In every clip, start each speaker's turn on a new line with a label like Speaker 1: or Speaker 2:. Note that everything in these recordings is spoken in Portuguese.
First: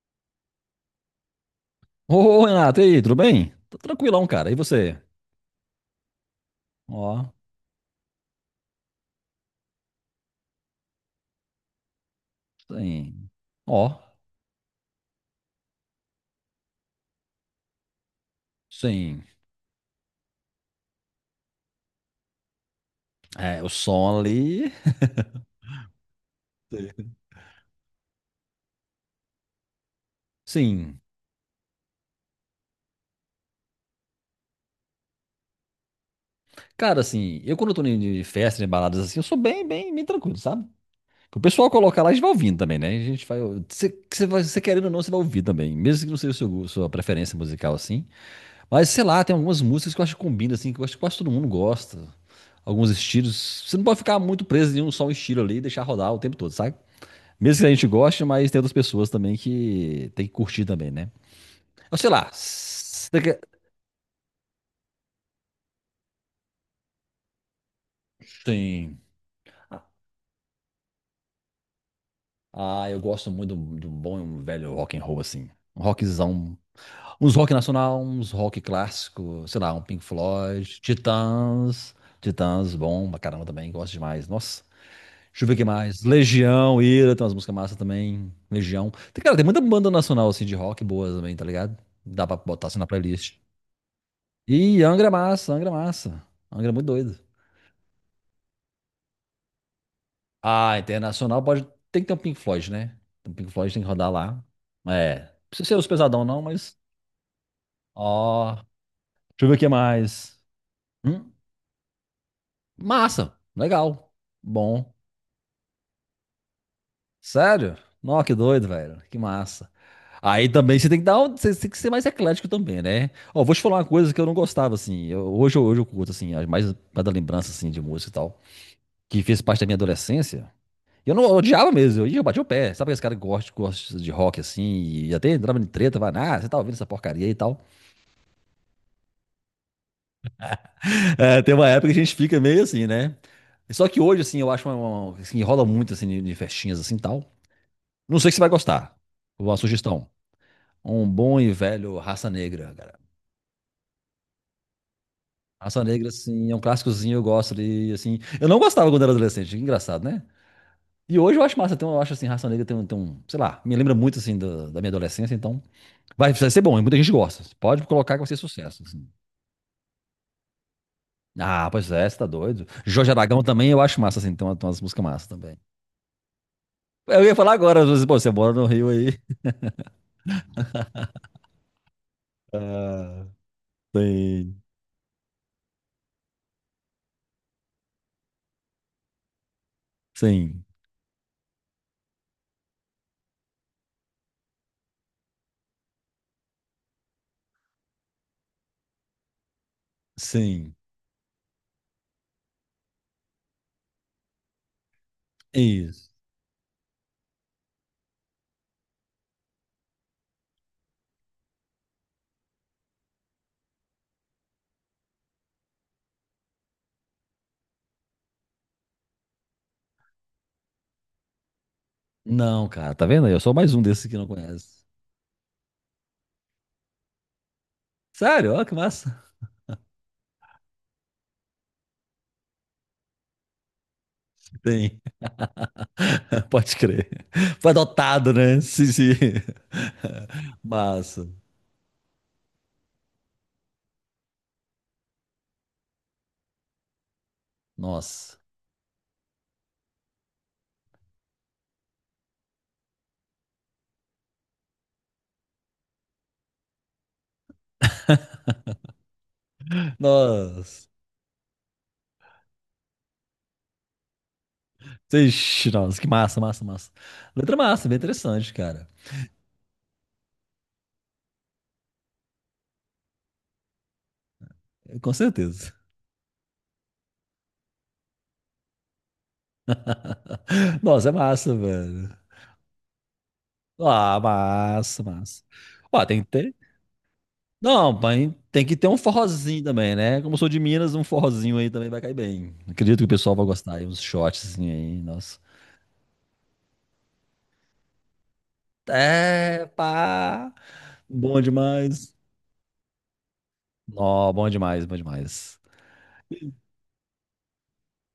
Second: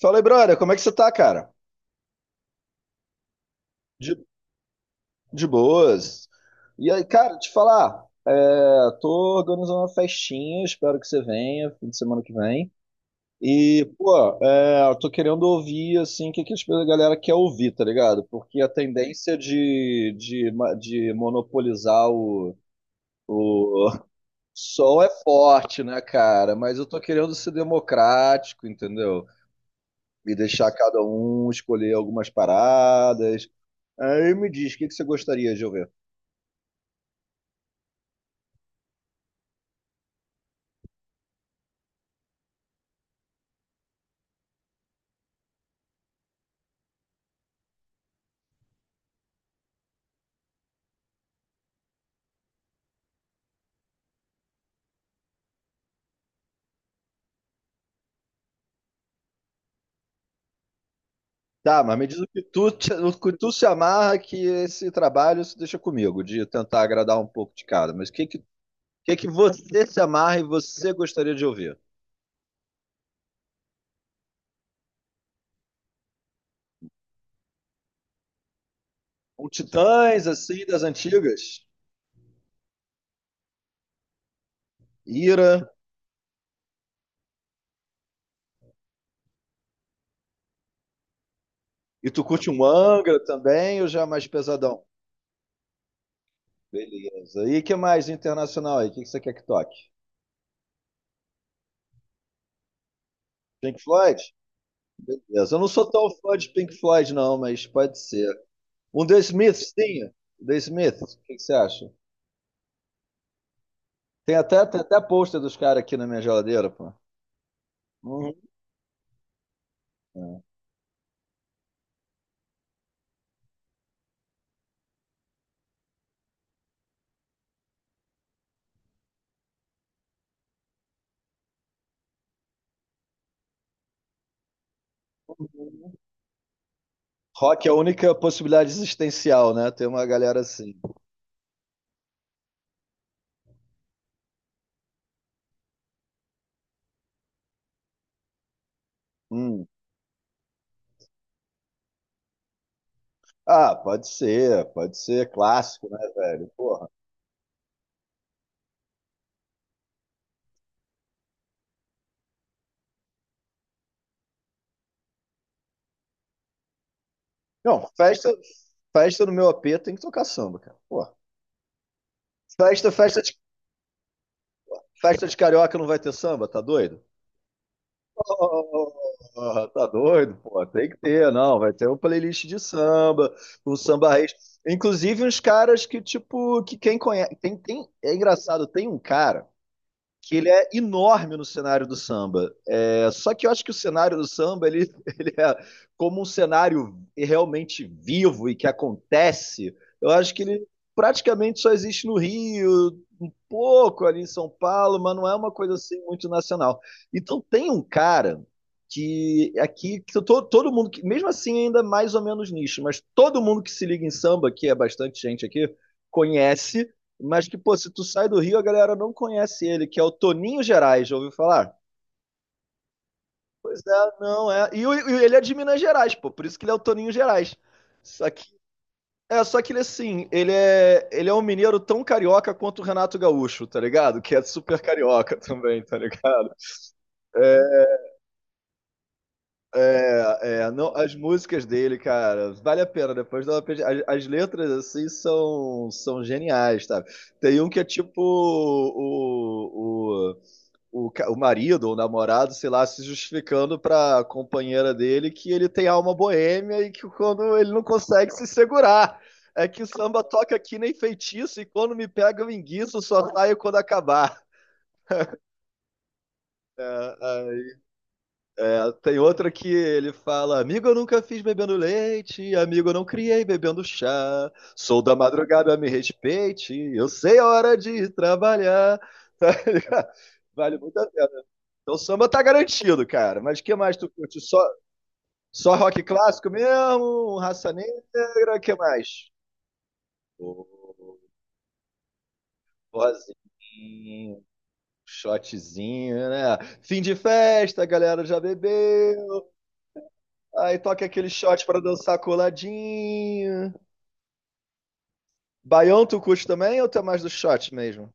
Speaker 1: Fala aí, brother, como é que você tá, cara?
Speaker 2: Ô, Renato, e aí, tudo bem? Tô
Speaker 1: De,
Speaker 2: tranquilão, cara. E você?
Speaker 1: de boas. E aí,
Speaker 2: Ó,
Speaker 1: cara, te falar, é, tô organizando uma festinha, espero que você venha, fim de semana que vem.
Speaker 2: sim.
Speaker 1: E,
Speaker 2: Ó,
Speaker 1: pô, eu tô querendo ouvir, assim, o que, que a galera quer ouvir, tá ligado? Porque a
Speaker 2: sim.
Speaker 1: tendência de monopolizar o,
Speaker 2: É, o
Speaker 1: o
Speaker 2: som ali,
Speaker 1: som é forte, né, cara? Mas eu tô querendo ser democrático, entendeu? E deixar cada
Speaker 2: sim.
Speaker 1: um escolher algumas paradas. Aí me diz, o que que você gostaria de ouvir?
Speaker 2: Cara, assim, eu quando eu tô em de festa, em baladas assim, eu sou bem, bem, bem tranquilo, sabe? O pessoal coloca lá, a gente vai ouvindo também, né? A gente vai. Você querendo ou não, você vai ouvir também. Mesmo que não seja o sua preferência musical, assim. Mas, sei lá, tem algumas músicas que eu acho que combina, assim, que eu acho que quase todo mundo gosta. Alguns estilos. Você não pode ficar muito preso em um só estilo ali e deixar rodar o tempo todo, sabe? Mesmo que a gente goste, mas tem outras pessoas também que tem que curtir também, né?
Speaker 1: Tá, mas
Speaker 2: Eu
Speaker 1: me
Speaker 2: sei
Speaker 1: diz o
Speaker 2: lá.
Speaker 1: que tu, te- o que tu se amarra que esse trabalho se deixa comigo, de tentar agradar um pouco de cada. Mas o que que, o
Speaker 2: Sim.
Speaker 1: que que você se amarra e você gostaria de ouvir?
Speaker 2: Ah, eu gosto muito do bom e um velho rock and roll, assim. Um rockzão. Uns rock nacional, uns rock clássico,
Speaker 1: Um
Speaker 2: sei lá, um Pink
Speaker 1: Titãs, assim,
Speaker 2: Floyd,
Speaker 1: das antigas?
Speaker 2: Titãs. Titãs, bom pra caramba também, gosto demais. Nossa. Deixa eu
Speaker 1: Ira?
Speaker 2: ver o que mais. Legião, Ira, tem umas músicas massas também. Legião. Tem, cara, tem muita banda nacional, assim, de rock boas também, tá ligado?
Speaker 1: E tu
Speaker 2: Dá pra
Speaker 1: curte um
Speaker 2: botar assim na
Speaker 1: Angra
Speaker 2: playlist.
Speaker 1: também ou já é mais
Speaker 2: E
Speaker 1: pesadão?
Speaker 2: Angra é massa, Angra é massa. Angra é muito doido.
Speaker 1: Beleza. E que mais internacional aí? O que que você quer que toque?
Speaker 2: Ah, internacional pode. Tem que ter um Pink Floyd, né? Tem um Pink Floyd
Speaker 1: Pink
Speaker 2: tem que rodar
Speaker 1: Floyd?
Speaker 2: lá. É. Não
Speaker 1: Beleza. Eu não
Speaker 2: precisa ser os
Speaker 1: sou tão
Speaker 2: pesadão,
Speaker 1: fã
Speaker 2: não,
Speaker 1: de Pink
Speaker 2: mas.
Speaker 1: Floyd, não, mas pode ser.
Speaker 2: Ó. Deixa
Speaker 1: Um The
Speaker 2: eu ver o que
Speaker 1: Smiths tinha.
Speaker 2: mais.
Speaker 1: The Smiths, o
Speaker 2: Hum,
Speaker 1: que que você acha?
Speaker 2: massa. Legal.
Speaker 1: Tem até, tem
Speaker 2: Bom.
Speaker 1: até pôster dos caras aqui na minha geladeira, pô.
Speaker 2: Sério? Nossa,
Speaker 1: Uhum.
Speaker 2: que doido, velho. Que massa.
Speaker 1: É.
Speaker 2: Aí também você tem que você tem que ser mais eclético também, né? Ó, vou te falar uma coisa que eu não gostava, assim. Hoje, hoje eu curto, assim, mais mais da lembrança, assim, de música e tal. Que fez parte da minha adolescência. E eu não eu odiava mesmo, eu ia, eu batia o pé. Sabe aqueles caras que gostam, gostam de rock assim, e até entrava em treta, vai, ah, você tá ouvindo essa porcaria aí e tal.
Speaker 1: Rock é a única possibilidade existencial, né? Tem uma galera assim.
Speaker 2: É, tem uma época que a gente fica meio assim, né? Só que hoje, assim, eu acho uma assim, rola muito assim, de festinhas assim e tal. Não sei se você vai gostar. Uma
Speaker 1: Hum.
Speaker 2: sugestão. Um bom e velho Raça Negra, cara.
Speaker 1: Ah, pode ser
Speaker 2: Raça
Speaker 1: clássico, né,
Speaker 2: Negra,
Speaker 1: velho?
Speaker 2: assim, é um
Speaker 1: Porra.
Speaker 2: clássicozinho, eu gosto de, assim. Eu não gostava quando era adolescente, que engraçado, né? E hoje eu acho massa, então eu acho assim, Raça Negra tem um, sei lá, me lembra muito assim da minha adolescência, então vai, vai ser bom, e muita gente gosta. Pode
Speaker 1: Não,
Speaker 2: colocar que vai
Speaker 1: festa,
Speaker 2: ser sucesso. Assim.
Speaker 1: festa no meu AP tem que tocar samba, cara. Porra.
Speaker 2: Ah, pois é, você tá doido.
Speaker 1: Festa,
Speaker 2: Jorge
Speaker 1: festa de,
Speaker 2: Aragão também eu acho massa, assim, tem umas músicas
Speaker 1: festa
Speaker 2: massas
Speaker 1: de
Speaker 2: também.
Speaker 1: carioca não vai ter samba, tá doido?
Speaker 2: Eu ia falar agora, às vezes, pô, você mora no Rio aí.
Speaker 1: Oh, tá doido, pô. Tem que ter, não. Vai ter uma playlist de
Speaker 2: Ah,
Speaker 1: samba, um samba raiz.
Speaker 2: sim,
Speaker 1: Inclusive uns caras que, tipo, que quem conhece. É engraçado, tem um cara que ele
Speaker 2: sim,
Speaker 1: é enorme no cenário do samba. É, só que eu acho que o cenário do samba ele, ele é como um cenário realmente vivo e que acontece. Eu acho que ele
Speaker 2: sim.
Speaker 1: praticamente só existe no Rio, um pouco ali em São Paulo, mas não é uma coisa assim
Speaker 2: Isso.
Speaker 1: muito nacional. Então tem um cara que aqui que todo mundo, que, mesmo assim ainda é mais ou menos nicho, mas todo mundo que se liga em samba, que é bastante gente aqui, conhece mas que, pô, se tu sai do Rio, a galera não conhece ele, que é o Toninho Gerais, já ouviu falar?
Speaker 2: Não, cara, tá vendo aí? Eu sou mais
Speaker 1: Pois
Speaker 2: um desses
Speaker 1: é,
Speaker 2: que não
Speaker 1: não é.
Speaker 2: conhece.
Speaker 1: E ele é de Minas Gerais, pô, por isso que ele é o Toninho Gerais. Só que,
Speaker 2: Sério, ó, que massa.
Speaker 1: só que ele, assim, ele é um mineiro tão carioca quanto o Renato Gaúcho, tá ligado? Que é super
Speaker 2: Tem,
Speaker 1: carioca também, tá ligado?
Speaker 2: pode crer. Foi adotado, né? Sim, sim.
Speaker 1: É, é, não, as
Speaker 2: Massa.
Speaker 1: músicas dele, cara, vale a pena. Depois dá uma as letras, assim, são geniais, tá? Tem um que é tipo
Speaker 2: Nossa.
Speaker 1: o marido ou namorado, sei lá, se justificando pra companheira dele que ele tem alma boêmia e que quando ele não consegue se segurar. É que o samba toca aqui
Speaker 2: Nossa.
Speaker 1: nem feitiço e quando me pega eu enguiço, só saio quando acabar.
Speaker 2: Ixi, nossa, que massa, massa,
Speaker 1: É,
Speaker 2: massa. Letra
Speaker 1: é,
Speaker 2: massa, bem interessante, cara.
Speaker 1: é, tem outra que ele fala: Amigo, eu nunca fiz bebendo leite, amigo, eu não criei bebendo chá. Sou
Speaker 2: Com
Speaker 1: da
Speaker 2: certeza.
Speaker 1: madrugada, me respeite, eu sei a hora de trabalhar. Tá ligado? Vale muito a
Speaker 2: Nossa, é
Speaker 1: pena.
Speaker 2: massa,
Speaker 1: Então
Speaker 2: velho.
Speaker 1: samba tá garantido, cara. Mas o que mais tu
Speaker 2: Ah,
Speaker 1: curte? Só,
Speaker 2: massa, massa.
Speaker 1: só rock
Speaker 2: Ó, tem que
Speaker 1: clássico
Speaker 2: ter.
Speaker 1: mesmo? Raça
Speaker 2: Não, mas
Speaker 1: Negra? O
Speaker 2: tem
Speaker 1: que
Speaker 2: que ter um
Speaker 1: mais?
Speaker 2: forrozinho também, né? Como eu
Speaker 1: Pô,
Speaker 2: sou de Minas, um forrozinho aí também vai cair bem. Acredito que o pessoal vai gostar aí, uns
Speaker 1: Rosinho,
Speaker 2: shots assim aí, nossa.
Speaker 1: shotzinho, né? Fim de festa, a galera já bebeu.
Speaker 2: É, pá!
Speaker 1: Aí toca aquele
Speaker 2: Bom
Speaker 1: shot pra
Speaker 2: demais.
Speaker 1: dançar coladinho.
Speaker 2: Nó, bom demais, bom demais.
Speaker 1: Baião tu curte também ou tu é mais do shot mesmo?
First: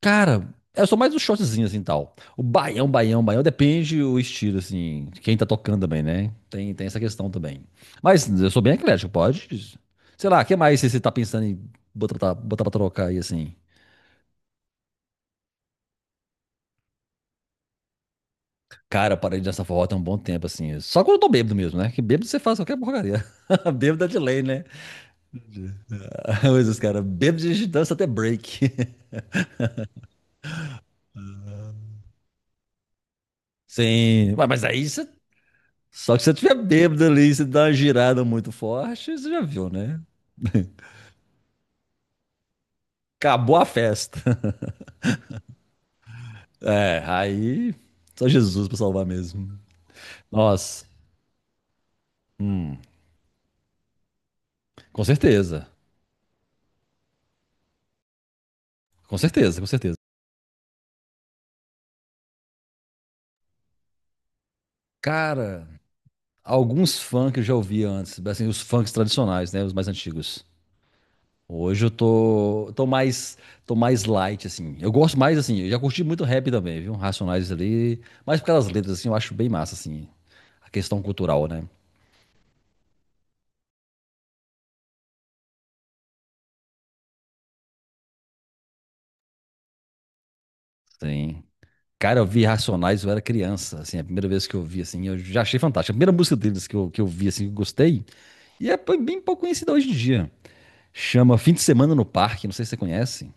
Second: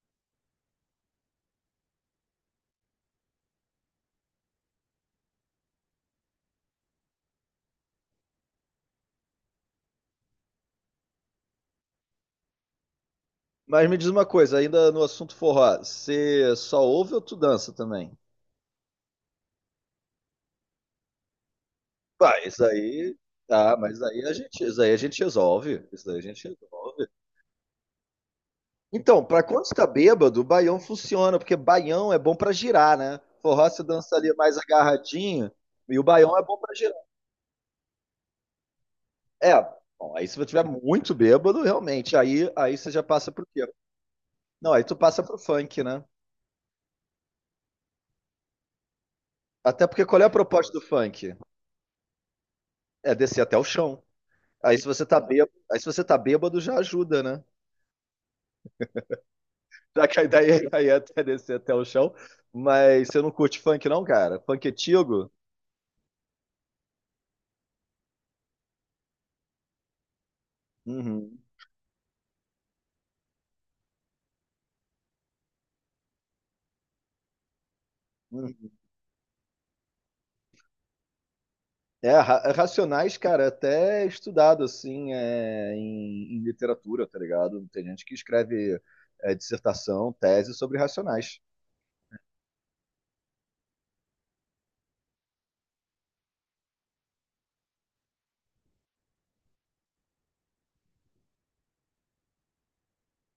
Speaker 2: Cara, eu sou mais um shortzinho assim tal. O baião, baião, baião, depende o estilo, assim, de quem tá tocando também, né? Tem essa questão também. Mas eu sou bem eclético, pode. Sei lá, o que mais você tá pensando em botar, botar pra trocar aí, assim?
Speaker 1: Mas me diz uma coisa, ainda no assunto forró, você só ouve ou tu dança também?
Speaker 2: Cara, eu parei de dançar forró tem um bom tempo, assim. Só quando eu tô bêbado mesmo, né? Que bêbado você
Speaker 1: Pá,
Speaker 2: faz
Speaker 1: isso
Speaker 2: qualquer
Speaker 1: aí.
Speaker 2: porcaria.
Speaker 1: Tá, mas
Speaker 2: Bêbado é de
Speaker 1: aí a
Speaker 2: lei,
Speaker 1: gente,
Speaker 2: né?
Speaker 1: isso aí a gente resolve. Isso aí a gente
Speaker 2: Mas os caras,
Speaker 1: resolve.
Speaker 2: bêbado a gente dança até break.
Speaker 1: Então, pra quando você tá bêbado, o baião funciona, porque baião é bom pra girar, né? Forró você dança ali
Speaker 2: Sim, ué,
Speaker 1: mais
Speaker 2: mas aí você.
Speaker 1: agarradinho, e o
Speaker 2: Só que se você
Speaker 1: baião é
Speaker 2: tiver
Speaker 1: bom pra girar.
Speaker 2: bêbado ali, você dá uma girada muito forte, você já
Speaker 1: É,
Speaker 2: viu, né?
Speaker 1: bom, aí se você tiver muito bêbado, realmente, aí você já passa pro
Speaker 2: Acabou
Speaker 1: quê?
Speaker 2: a festa.
Speaker 1: Não, aí tu passa pro funk, né?
Speaker 2: É, aí só Jesus pra salvar mesmo.
Speaker 1: Até porque qual é a proposta do
Speaker 2: Nossa,
Speaker 1: funk?
Speaker 2: hum,
Speaker 1: É descer até o chão. Aí se você
Speaker 2: com
Speaker 1: tá bêbado,
Speaker 2: certeza.
Speaker 1: aí se você tá bêbado já ajuda, né?
Speaker 2: Com certeza, com certeza.
Speaker 1: Daí até descer até o chão. Mas você não curte funk, não, cara? Funk antigo?
Speaker 2: Cara, alguns funk que eu já ouvi antes, assim, os funks tradicionais, né, os mais antigos.
Speaker 1: Uhum.
Speaker 2: Hoje eu tô mais light assim. Eu gosto mais assim, eu já curti muito rap também, viu? Racionais ali, mas por causa
Speaker 1: Uhum.
Speaker 2: das letras assim, eu acho bem massa assim, a questão cultural, né?
Speaker 1: É, é Racionais, cara, é até estudado, assim, em literatura, tá ligado? Tem gente que escreve dissertação, tese sobre Racionais.
Speaker 2: Sim. Cara, eu vi Racionais, eu era criança, assim, a primeira vez que eu vi, assim, eu já achei fantástico. A primeira música deles que eu vi, assim, que eu gostei, e é bem pouco conhecida hoje em dia. Chama Fim de Semana no Parque, não sei se você conhece,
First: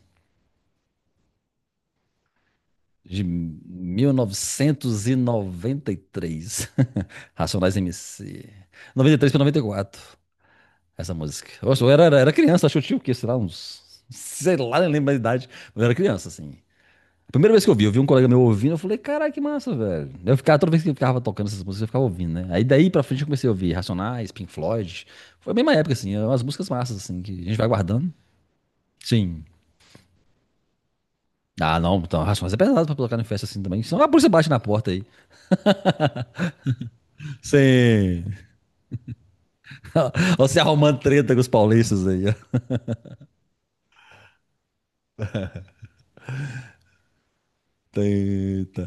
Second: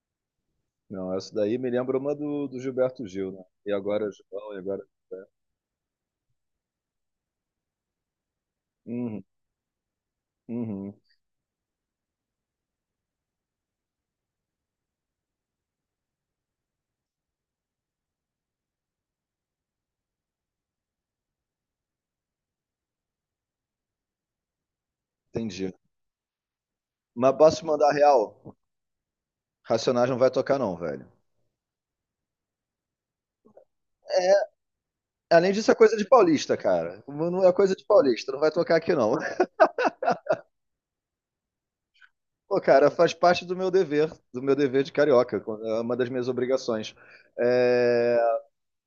Speaker 1: Não, essa daí me lembra uma do Gilberto
Speaker 2: de
Speaker 1: Gil, né? E agora, João, e agora... né?
Speaker 2: 1993. Racionais MC.
Speaker 1: Uhum,
Speaker 2: 93 para 94,
Speaker 1: uhum,
Speaker 2: essa música. Nossa, eu era criança, acho que eu tinha o quê, sei lá, uns... Sei lá, nem lembro a idade, mas eu era criança, assim. A primeira vez que eu vi um colega meu ouvindo, eu falei, caralho, que massa, velho. Eu ficava, toda vez que eu ficava tocando essas músicas, eu ficava ouvindo, né? Aí daí pra frente eu comecei a ouvir Racionais, Pink Floyd. Foi a mesma
Speaker 1: entendi.
Speaker 2: época, assim, é umas músicas massas, assim, que
Speaker 1: Mas
Speaker 2: a gente
Speaker 1: posso
Speaker 2: vai
Speaker 1: mandar
Speaker 2: guardando.
Speaker 1: real?
Speaker 2: Sim.
Speaker 1: Racionais não vai tocar, não, velho.
Speaker 2: Ah, não, então, Racionais é pesado pra colocar em festa assim também. Senão a polícia bate na porta aí.
Speaker 1: Além disso, é coisa de paulista, cara. Não é coisa de paulista,
Speaker 2: Sim.
Speaker 1: não vai tocar aqui não.
Speaker 2: Você arrumando treta com os paulistas aí, ó.
Speaker 1: Pô, cara, faz parte do meu dever de carioca, é uma das minhas obrigações. É,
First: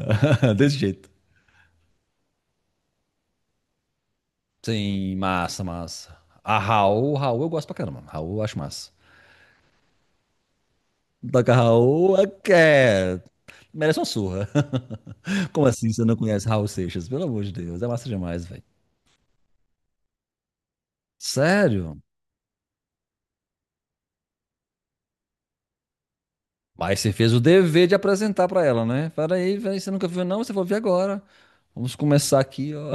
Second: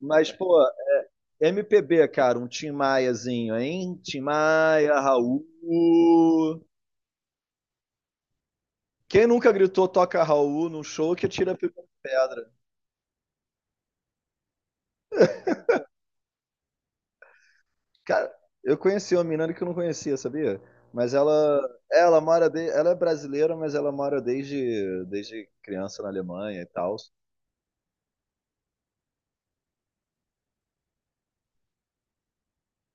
Speaker 1: mas, pô,
Speaker 2: Desse jeito.
Speaker 1: MPB, cara, um Tim Maiazinho, hein? Tim Maia,
Speaker 2: Sim,
Speaker 1: Raul.
Speaker 2: massa, massa. A Raul, Raul eu gosto pra caramba. Raul eu acho massa.
Speaker 1: Quem nunca gritou toca Raul num show que
Speaker 2: Da
Speaker 1: tira a primeira
Speaker 2: Raul é,
Speaker 1: pedra?
Speaker 2: que é- merece uma surra. Como assim você não conhece Raul Seixas? Pelo amor de Deus, é massa
Speaker 1: Cara,
Speaker 2: demais, velho.
Speaker 1: eu conheci uma menina que eu não conhecia, sabia? Mas ela,
Speaker 2: Sério?
Speaker 1: ela mora de, ela é brasileira, mas ela mora desde criança na Alemanha e tal.
Speaker 2: Mas você fez o dever de apresentar pra ela, né? Fala aí, velho, você nunca viu, não? Você vai ver agora. Vamos começar aqui, ó.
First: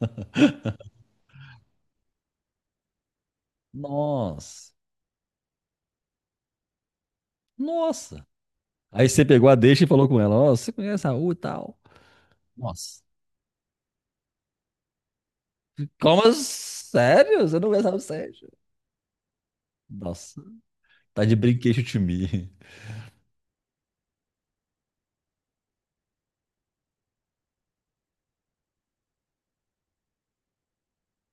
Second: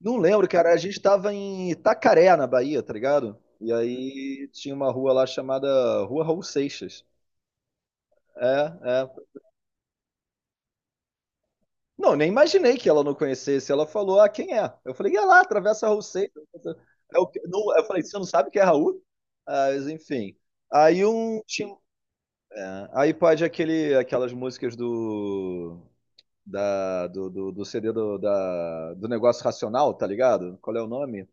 Speaker 1: Não lembro, cara. A gente tava em Itacaré, na Bahia, tá ligado? E aí
Speaker 2: Nossa,
Speaker 1: tinha uma rua lá chamada Rua Raul Seixas.
Speaker 2: nossa.
Speaker 1: É,
Speaker 2: Aí você
Speaker 1: é.
Speaker 2: pegou a deixa e falou com ela, ó, você conhece Raul e tal?
Speaker 1: Não, nem imaginei que
Speaker 2: Nossa.
Speaker 1: ela não conhecesse. Ela falou, ah, quem é? Eu falei, é lá, atravessa a Raul
Speaker 2: Como?
Speaker 1: Seixas.
Speaker 2: Assim?
Speaker 1: É o
Speaker 2: Sério?
Speaker 1: que-
Speaker 2: Você não
Speaker 1: não-
Speaker 2: conhece
Speaker 1: Eu
Speaker 2: Raul
Speaker 1: falei, você não sabe
Speaker 2: Seixas?
Speaker 1: quem é Raul? Ah, mas, enfim.
Speaker 2: Nossa,
Speaker 1: Aí
Speaker 2: tá de
Speaker 1: um.
Speaker 2: brinquedo de mim.
Speaker 1: Aí pode aquelas músicas do. Do CD do Negócio Racional, tá ligado? Qual é o nome?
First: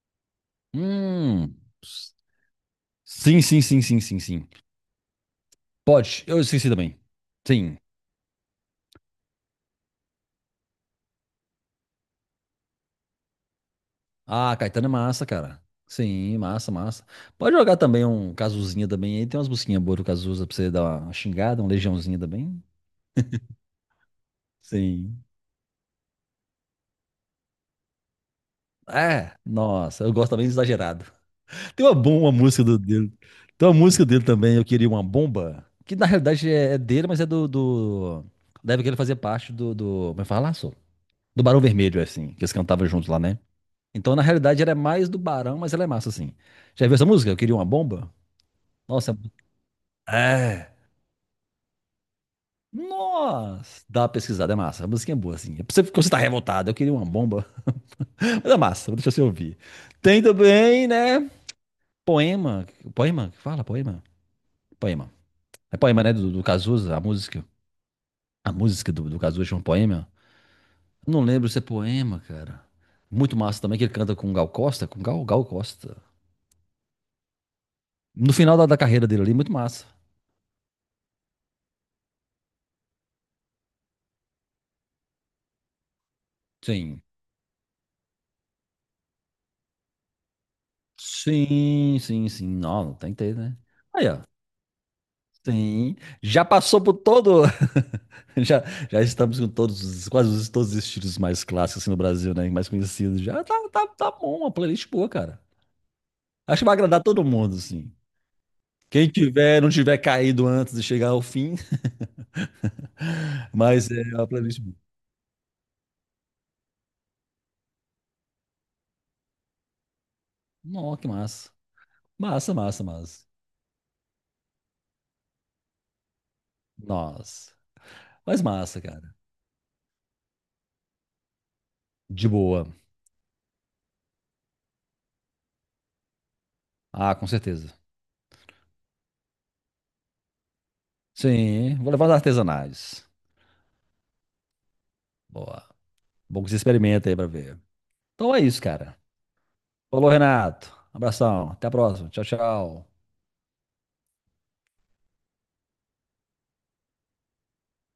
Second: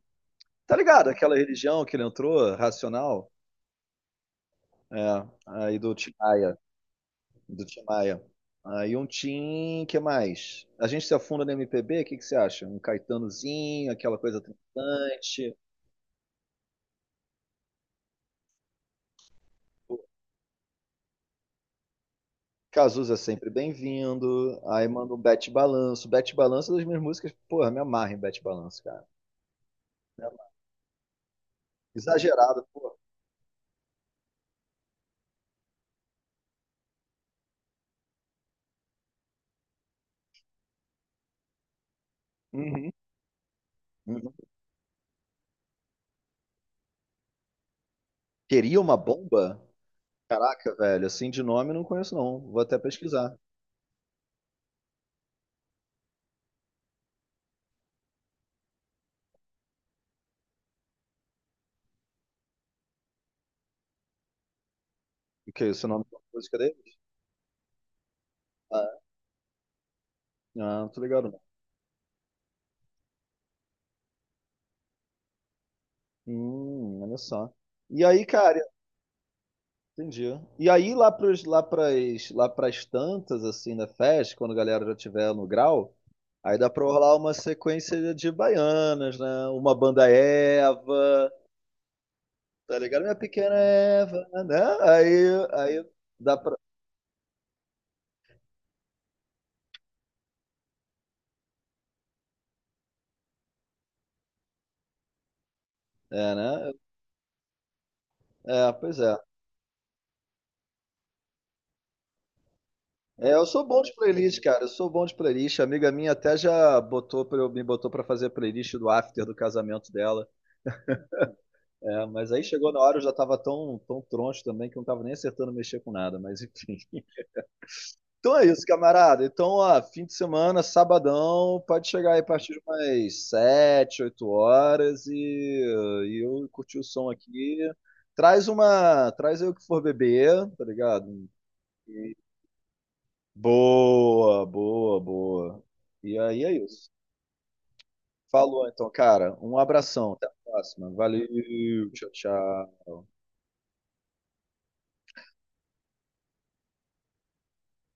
Speaker 1: Tá ligado? Aquela
Speaker 2: Hum.
Speaker 1: religião que ele entrou, Racional.
Speaker 2: Sim, sim, sim, sim, sim, sim.
Speaker 1: É, aí do Tim
Speaker 2: Pode, eu
Speaker 1: Maia,
Speaker 2: esqueci também.
Speaker 1: do
Speaker 2: Sim.
Speaker 1: Tim Maia. Aí um Tim, que mais? A gente se afunda no MPB, o que que você acha? Um Caetanozinho, aquela coisa
Speaker 2: Ah, Caetano é massa,
Speaker 1: triunfante.
Speaker 2: cara. Sim, massa, massa. Pode jogar também um Cazuzinha também. Aí tem umas busquinhas,
Speaker 1: O
Speaker 2: boas do Cazuza pra você dar uma xingada, um Legiãozinho também.
Speaker 1: Cazuza é sempre bem-vindo. Aí manda um
Speaker 2: Sim.
Speaker 1: Bete Balanço. Bete Balanço é das minhas músicas, porra, me amarra em Bete Balanço, cara.
Speaker 2: É, nossa, eu
Speaker 1: Me
Speaker 2: gosto também
Speaker 1: amarra.
Speaker 2: do exagerado. Tem uma bomba, uma música
Speaker 1: Exagerado, porra.
Speaker 2: dele. Tem uma música dele também, Eu Queria Uma Bomba, que na realidade é, é dele, mas é do... Deve que ele fazia parte do... Como é que fala, só? Do Barão Vermelho, assim, que eles cantavam
Speaker 1: Uhum,
Speaker 2: juntos lá, né? Então, na
Speaker 1: uhum.
Speaker 2: realidade, ela é mais do Barão, mas ela é massa, assim. Já viu essa música? Eu queria uma bomba?
Speaker 1: Teria uma
Speaker 2: Nossa,
Speaker 1: bomba?
Speaker 2: é.
Speaker 1: Caraca, velho, assim de nome não conheço não. Vou até pesquisar.
Speaker 2: Nossa, dá uma pesquisada, é massa. A musiquinha é boa, assim. É pra você, quando você tá revoltado, eu queria uma bomba. Mas é massa, deixa você ouvir. Tem também, né? Poema. Poema? Que fala, poema. Poema.
Speaker 1: O que é
Speaker 2: É
Speaker 1: esse
Speaker 2: poema,
Speaker 1: nome
Speaker 2: né?
Speaker 1: da
Speaker 2: Do
Speaker 1: música dele?
Speaker 2: Cazuza, a música. A
Speaker 1: Ah,
Speaker 2: música do Cazuza chama poema.
Speaker 1: é? Ah, não tô
Speaker 2: Não
Speaker 1: ligado não.
Speaker 2: lembro se é poema, cara. Muito massa também, que ele canta com o Gal Costa. Com o Gal, Gal Costa.
Speaker 1: Olha só. E aí,
Speaker 2: No final
Speaker 1: cara,
Speaker 2: da carreira dele ali, muito massa.
Speaker 1: entendi. E aí, lá pras tantas, assim, da festa, quando a galera já tiver no grau, aí dá pra
Speaker 2: Sim.
Speaker 1: rolar uma sequência de baianas, né? Uma banda Eva,
Speaker 2: Sim, sim, sim.
Speaker 1: tá
Speaker 2: Não, não
Speaker 1: ligado?
Speaker 2: tem
Speaker 1: Minha
Speaker 2: que ter,
Speaker 1: pequena
Speaker 2: né? Aí, ó.
Speaker 1: Eva, né? Aí
Speaker 2: Sim.
Speaker 1: dá
Speaker 2: Já
Speaker 1: pra.
Speaker 2: passou por todo. Já, já estamos com todos, os- quase todos os estilos mais clássicos assim, no Brasil, né? Mais conhecidos. Já tá, tá, tá bom, uma playlist boa, cara.
Speaker 1: É,
Speaker 2: Acho que
Speaker 1: né?
Speaker 2: vai agradar todo mundo, assim.
Speaker 1: É, pois
Speaker 2: Quem
Speaker 1: é.
Speaker 2: tiver, não tiver caído antes de chegar ao fim,
Speaker 1: É, eu sou bom
Speaker 2: mas
Speaker 1: de
Speaker 2: é uma
Speaker 1: playlist,
Speaker 2: playlist
Speaker 1: cara. Eu
Speaker 2: boa.
Speaker 1: sou bom de playlist. A amiga minha até já botou pra, me botou pra fazer a playlist do after do casamento dela.
Speaker 2: Nossa, que massa.
Speaker 1: É, mas aí
Speaker 2: Massa,
Speaker 1: chegou na
Speaker 2: massa,
Speaker 1: hora, eu já
Speaker 2: massa.
Speaker 1: tava tão, tão troncho também que eu não tava nem acertando mexer com nada, mas enfim.
Speaker 2: Nossa.
Speaker 1: Então
Speaker 2: Mas
Speaker 1: é isso,
Speaker 2: massa, cara.
Speaker 1: camarada. Então, ó, fim de semana, sabadão, pode chegar aí a
Speaker 2: De
Speaker 1: partir de
Speaker 2: boa.
Speaker 1: umas 7, 8 horas e eu curti o som
Speaker 2: Ah, com
Speaker 1: aqui.
Speaker 2: certeza.
Speaker 1: Traz uma. Traz aí o que for beber, tá ligado?
Speaker 2: Sim, vou levar os
Speaker 1: E-
Speaker 2: artesanais.
Speaker 1: Boa, boa, boa.
Speaker 2: Boa.
Speaker 1: E aí
Speaker 2: Bom que
Speaker 1: é
Speaker 2: você
Speaker 1: isso.
Speaker 2: experimenta aí pra ver. Então é isso,
Speaker 1: Falou então,
Speaker 2: cara.
Speaker 1: cara. Um
Speaker 2: Falou,
Speaker 1: abração. Até a
Speaker 2: Renato.
Speaker 1: próxima. Valeu,
Speaker 2: Abração. Até a
Speaker 1: tchau,
Speaker 2: próxima. Tchau,
Speaker 1: tchau.
Speaker 2: tchau.